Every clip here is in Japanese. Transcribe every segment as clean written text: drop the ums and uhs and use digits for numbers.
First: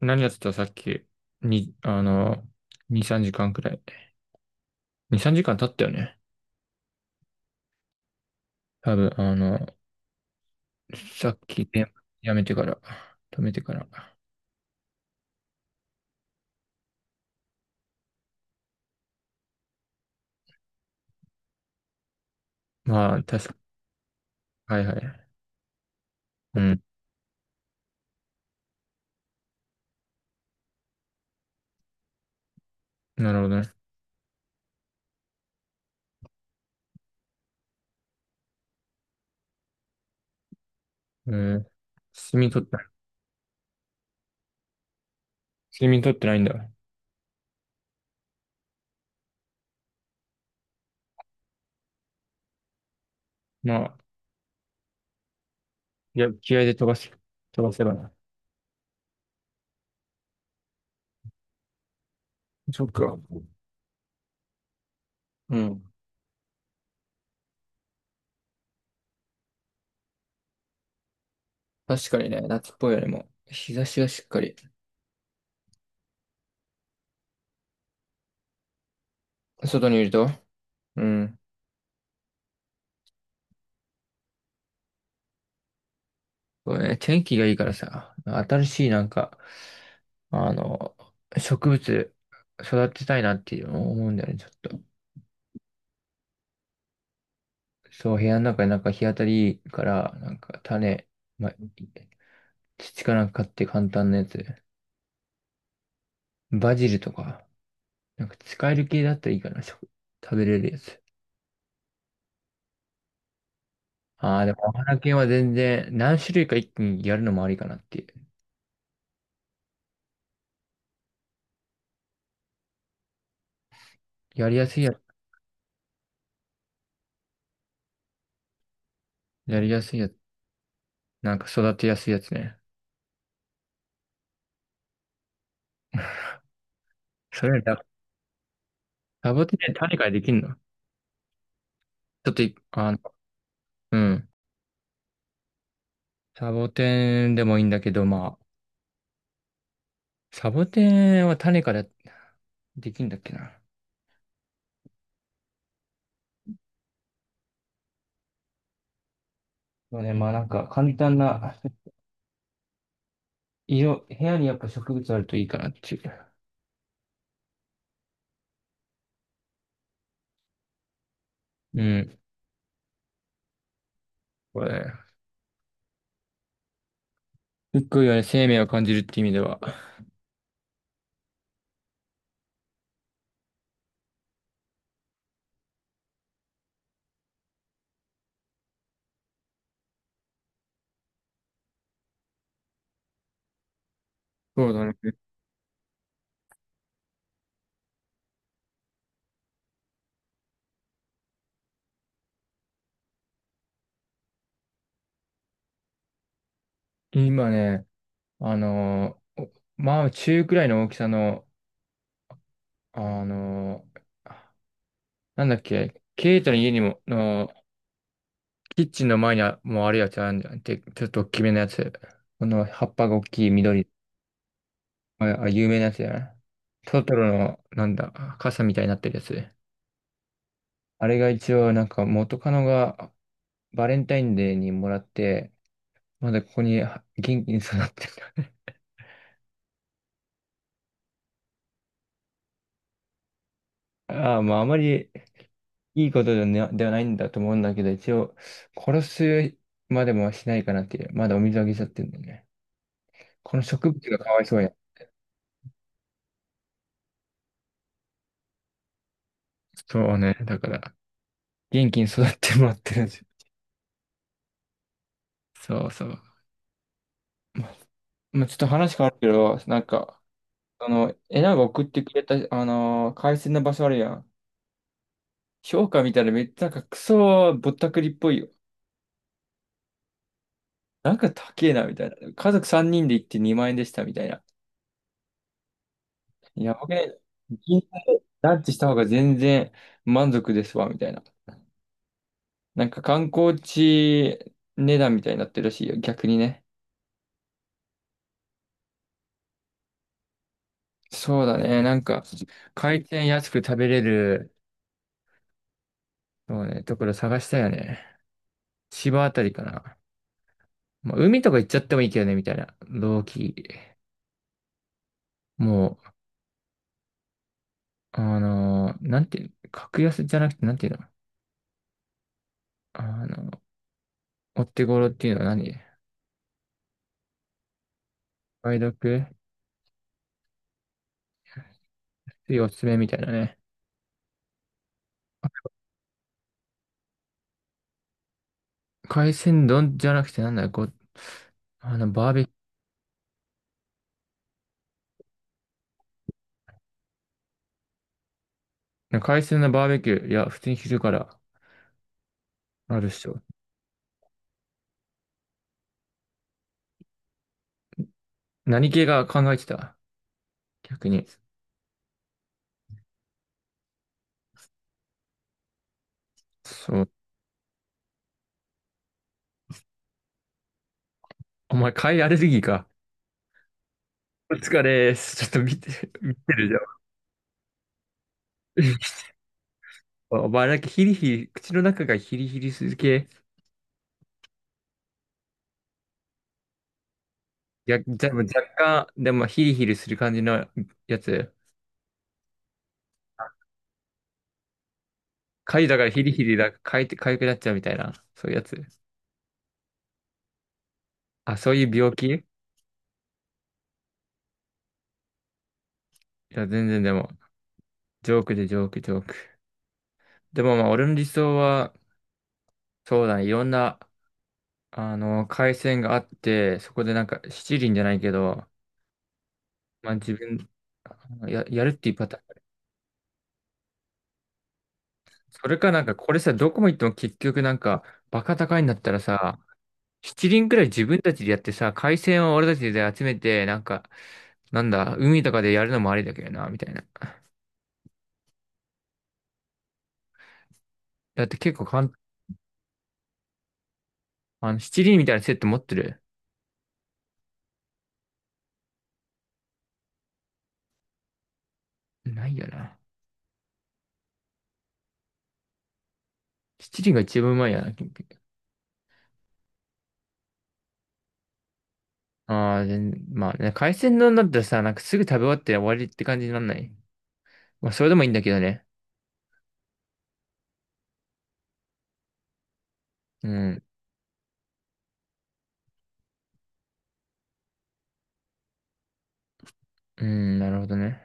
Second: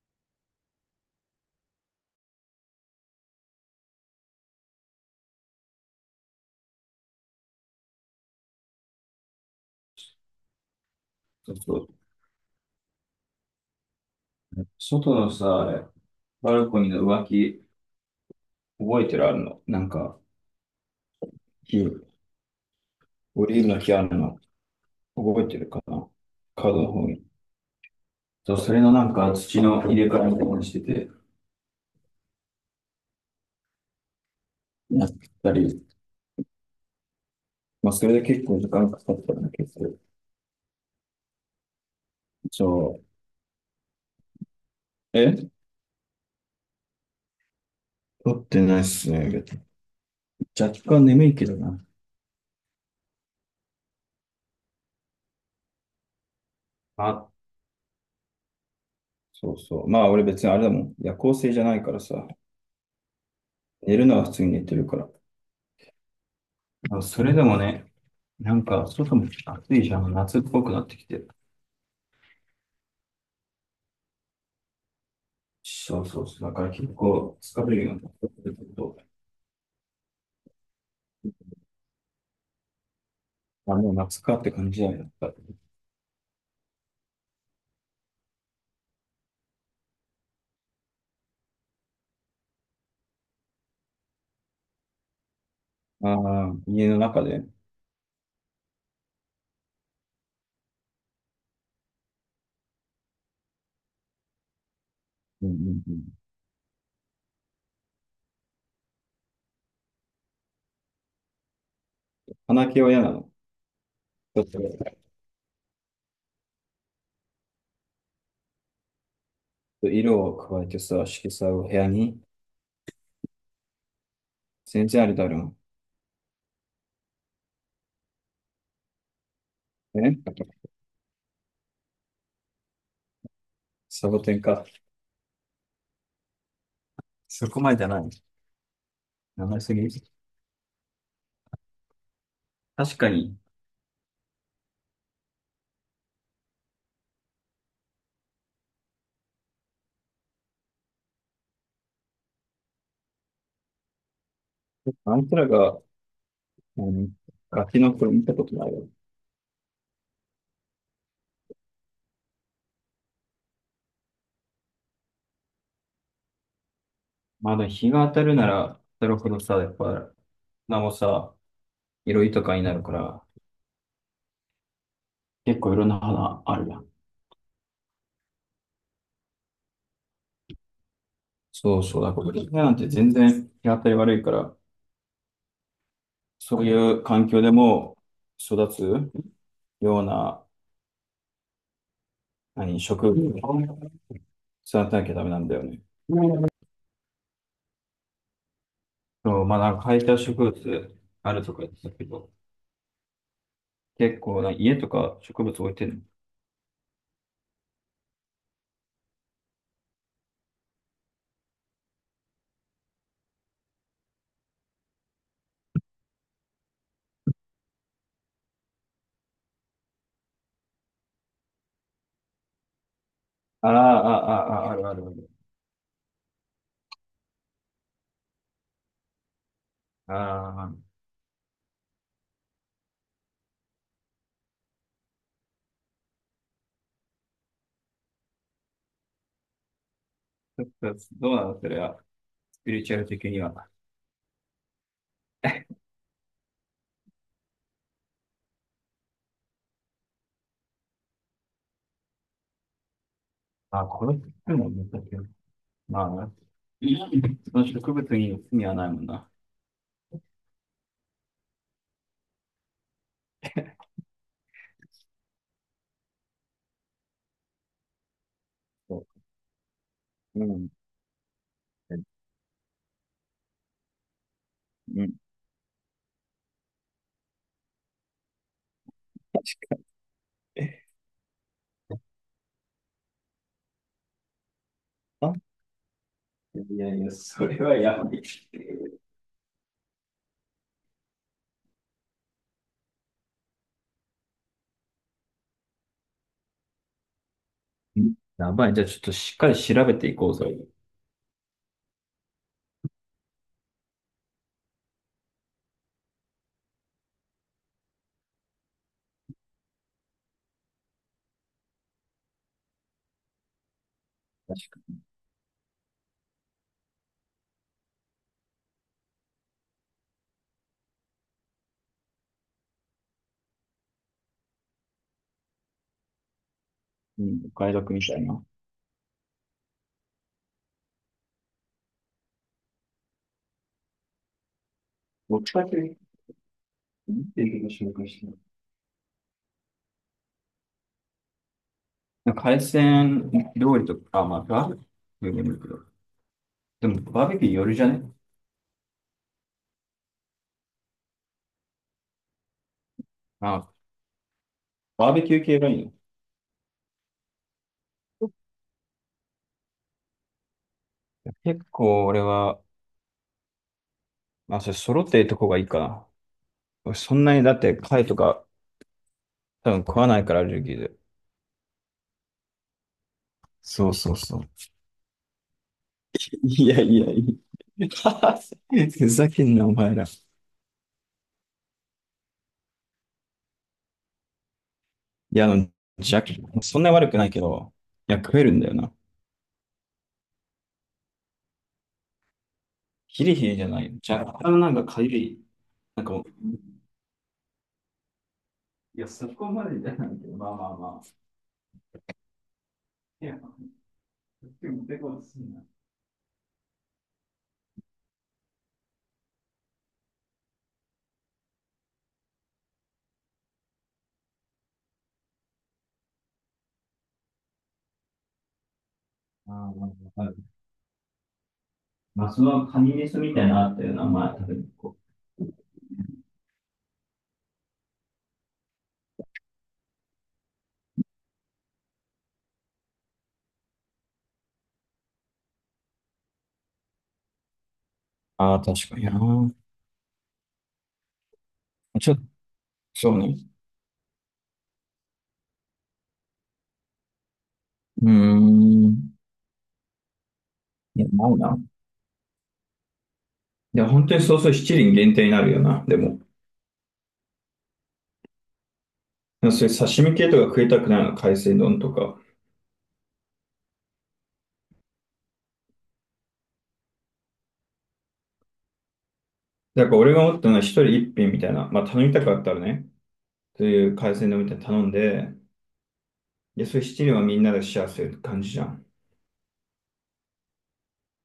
何やってたさっき、に、2、3時間くらい。2、3時間経ったよね。多分、さっそうき、そね、やめてから、止めてから。う。ね、外のさ、バルコニーの浮気、覚えてるあるのなんか、木、まあ、オ確か、リーブの木あるの、はいはい。覚えてるかな、うカーん、ドの方に。そう、それのなんか土の入れ替えみたいにしてて、なるほどね。やったり、まあ、それで結構時間かかったんだけど、えー、睡眠取っそた。う。睡眠取ってないんだ。撮ってないっすね。若干眠いけどな。まあ、いや、気合で飛ばし、あ、飛ばせばな。そうそう。まあ、俺別にあれだもん。夜行性じゃないからさ、そっか。寝るのは普通に寝てるから。うん。あ、それでもね、なんか外も暑いじゃん、夏っぽくなってきて。確かにね、夏っぽいよりも、日差しがしっかり、そうそうそう、だから結構疲れるようになってくると、外にいると、うん。あ、もう夏かって感じだよね。あこれね、天気がいいからさ、新しいなんか、あの、植物育てたいなっていう思うんだよね、ちょっと。あ、家の中で。うんそう、部屋の中でなんか日当たりいいから、なんか種、ま土かなんか買って簡単なやつ。うんうん。バジルとか、なんか使える系だったらいいかな、食、食べれるやつ。花毛は嫌なの。あちょあ、っでともお花系は全然何種類か一気にやるのもありかなっていう。色を加えてさ、色彩を部屋に。やりやすい全やつ、然あれだろやりやすいう。やつ、なんか育てやすいやつね。サボテンか。そそこれまでだ、じゃない。サボ名テ前ンっすてぎ。種からできんの？ちょっとい、あ確の、かに、うん。サボテンでもいいんだけど、まあ、サボテンは種からできんだっけな。あんたらが、あのガキの頃見たことないよ。そうね、まあなんか簡単な、色、部屋にやっぱ植物あるといいかなっていう。まだ日が当たるなら当たるほどさ、やっぱ、花もさ、うん。色豊かになるから、これ、結構いろんな花あるやん。すっごいよね、生命を感じるって意味では。そうそう、だから今なんて全然日当たり悪いから、そういう環境でも育つような、何、植物をそうだ育ね。てなきゃダメなんだよね。そう、まあなんか生えた植物あるとか言ってたけど、結構な家とか植物置いてるの。今ね、あのー、おまあ中くらいの大きさの、あのー、なんだっけ、ケイトの家にも、の、キッチンの前にもうあるやつあるんじゃん。で、ちょっと大きめのやつ。この葉っぱが大きいあ緑らの。あ、ああ、ああ、あるあるある。あ、有名なやつやな。トトロの、なんだ、傘みたいになってるやつ。ああ、あれが一応、なんか元カノがバレンタインデーにもらって、まだここには元気に育ってる。ちょっとどうなのそれは、スピリチュアル的には。ああ、まああまりいいことではないんだと思うんだけど、一応、殺すまでもしないかなっていう。まだお水あげちゃってるんだよね。このあ、植こ物れがめかわいくそうのや。難しい。まあな、その植物に罪はないもんな。そうね。だから、元気に育ってもらってるんですよ。そうそう。ま、まあ、ちょっと話変そわるけど、なんか、う。うん。えなが送ってくれた、海鮮の場所あるやん。うん。評価見たらめっちゃなんかクソぼったくりっぽいよ。確なんか高えな、みたいな。家族3人で行って2万円でした、みたいな。かに。やいばくやないや、い？それは銀座やばでい。ランチした方が全然満足ですわ、みたいな。なんか観光地値段みたいになってるらしいよ、逆にね。うん、やばい。じゃあちょっとしっかり調べていこうぜ。確そうだね、なんか、回転安く食べれる、そうね、ところ探したよね。千葉あたりかな。まあ、海とか行っちゃってもいいけどね、みたいな。同期。かもう、なんていうの、格安じゃなくて、なんていうの、あの、お手頃っていうのは何？に、お買い得みたいな。梅毒ついおすすめみたいなね。僕だけ言ってるこ紹介してない。海鮮丼じゃなくて、なんだよ、あの、バなーんかベキ海鮮料理とか、あ、まあ、バーベキューでもいいけど。でも、バーベキューよるじゃね。ュー、海鮮のバーベキュー、いや、普通に昼からあるっしょ。あ、バーベキュー系がいいの。何系が考えてた逆に。結構俺は、まあ、それ揃ってるとこがいいかな。俺そう。そんなにだって貝とか多分食わないからアレルギーで。お前、貝アレルギーか。そうそうそう。お疲れっす。ちょっと見て、見ているじゃやいん。やいや。ふざけんな、お前ら。い お前だけヒリヒリ、口の中がヒリヒリする系。や、じゃ、そんなに悪くないけど、いや、いや、じゃ、食えるん若だよな。干、でもヒリヒリする感じのやつ。ヒリヒリじゃない。若干なんかかゆい。痒いだなかんらかもヒリヒう、リだ、かいて、痒くなっちゃうみたいな、そういうやつ。いや、そこまでじゃないけど、まあまあまあ。あ、そういう病気？いいや、でも、でも、すんな。や、全然でも、ジョークでジョーク。でもまあ、俺の理想は、そうだね、いろんな、回線があって、そこでなんか、七輪じゃないけど、まあまあ、まあ、まあわか自る。分、やるっていうまパあ、ターそン。のカニメスみたいなのあったよな、まあ、それかなんか、これさ、どこも行っても結局なんか、バカ高いんだったらさ、七輪くらい自分たちでやってさ、回線を俺たちで集めて、なんか、なんだ、海とかでやるのもありだけどな、みたいな。ああ、確かにな。だって結構簡ちょっと、そうね。七輪みたいなセット持ってる？うーん。いや、ないな。ないよな。いや、本当にそうそう、七輪限定になるよな、でも。七輪が一番うまいよな、キンピ。そういう刺身系とか食いたくないの、海鮮丼とか。ああ、全まあね、海鮮丼だったらさ、なんかすぐ食べ終わって終わりって感じになんない。まあ、それでもいいんだけどね。だから俺が思ったのは一人一品みたいな、まあ頼みたかったらね、うそうん、いう海鮮丼みたいなの頼んで、いや、そういう七輪はみんなでシェアする感じじゃん。うん、なるほどね。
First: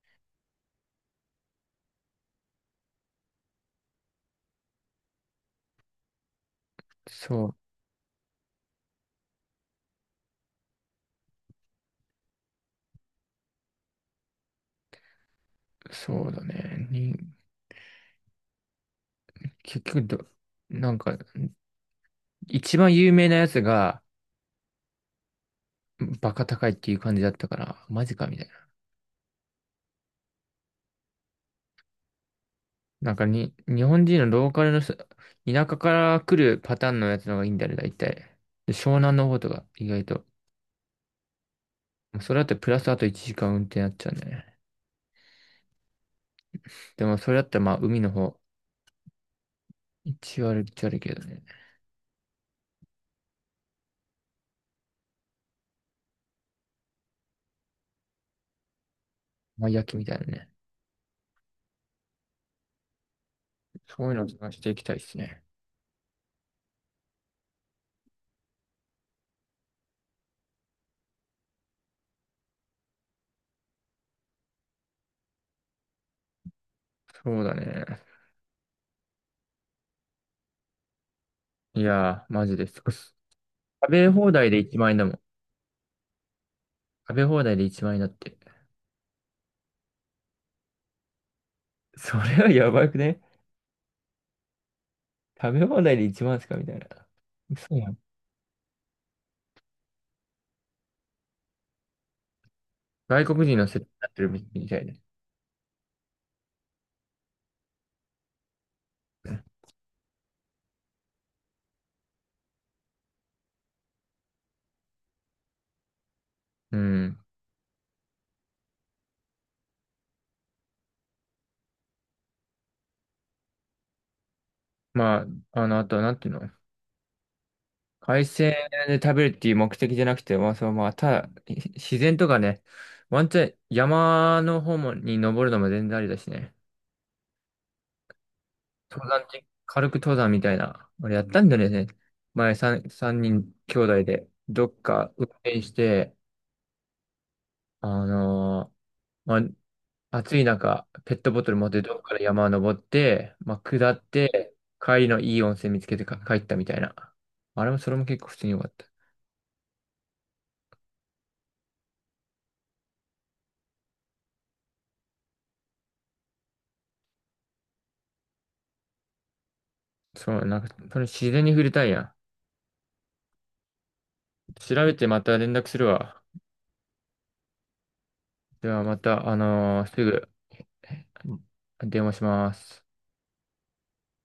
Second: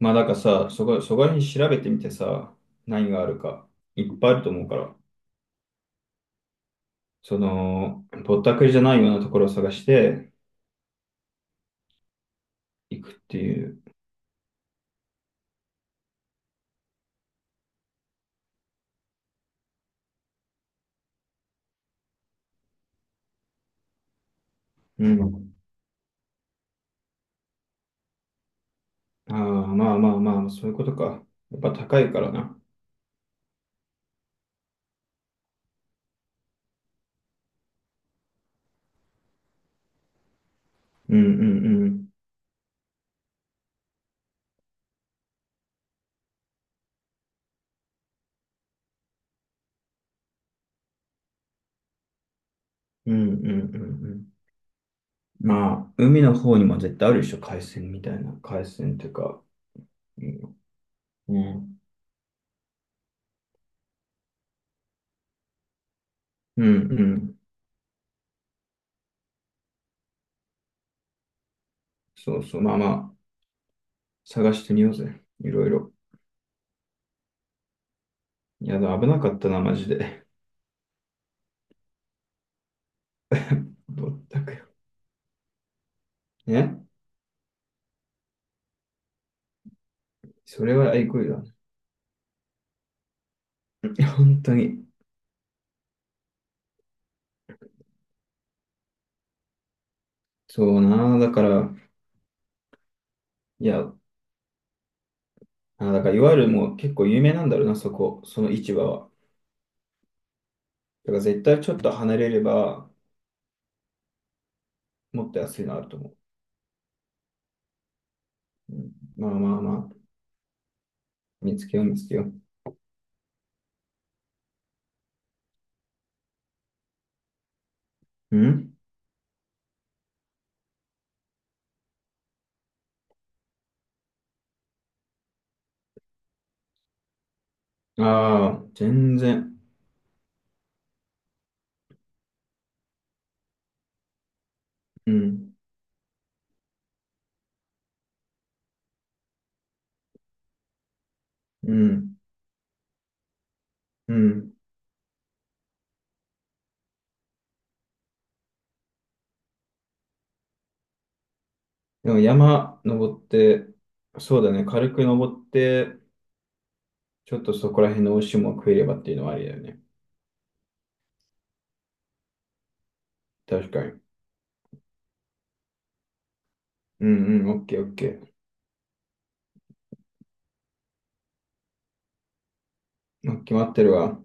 まあだからさ、そこ、そこら辺調べてみてさ、何があるか、いっぱいあると思うから、そその、ぼったくりじゃないようなところを探していくっていう。う、そうだね。に、結局ど、なんか、一番有名なやつが、うん。バカ高いっていう感じだったから、マジかみたいな。ああ、まあまあまあ、そういうことか。やっぱ高いからな。なんかに、日本人のローカルの人、田舎から来るパターンのやつの方がいいんだよね、大体。で湘南の方とか、意外と。うんうんうん。それだってプラスあと1時間運転になっちゃうね。でもそれだったらまあ海の方、一割一割けどね。うんうんうんうん。まあ、海の方にも絶対あるでしょ、海鮮みたいな。海鮮っていうか、まあ焼きみたいなうね。ん。うん、そういうの探していきたいですね。うん。そうそう。まあまあ、探してみようぜ。いろいろ。そうだね。いや、でも危なかったな、マジで。いやー、マジです。食 ぼべっ放た題でく。1万円だもん。ね。食べ放題で1万円だって。それは愛国だ。いそれはやばくね？や、本当に。食べ放題で1万ですかみたいな。嘘やん。そうな。だから、外国人のい設定にや、なってるみたいで。あ、だから、いわゆるもう結構有名なんだろうな、そこ。その市場は。だから絶対ちょっと離れれば、もっと安いのあると思う。うん。うん、まあまあまあ、見つけよう、見つけよう。まあ、あとはなんていうの？海う鮮ん、で食べるっていう目的じゃなくて、まあ、そのまあ、ただ、ひ自然とかね、ワンチャン山の方もに登るのも全然ありだしね。ああ、登全山って、然。軽く登山みたいな。俺やったんだよね。前さん三人兄弟で、どっうか運ん、転して、あのーまあ、暑い中、ペットボトル持っうてどっかん、ら山登って、まあ、下っうん。て、帰りのいい温泉見つけてか帰ったみたいな。あれも、それも結構普通に良かった。でも山登って、そうだね、軽く登って、ちょっとそこら辺の美味しいもの食えればっていうのはありだよね。そう、なんか、その自然に触れたいやん。確かに。調べてまた連絡するわ。うんうん、オッケーオッケー。ではまた、すぐ電話します。決まってるわ。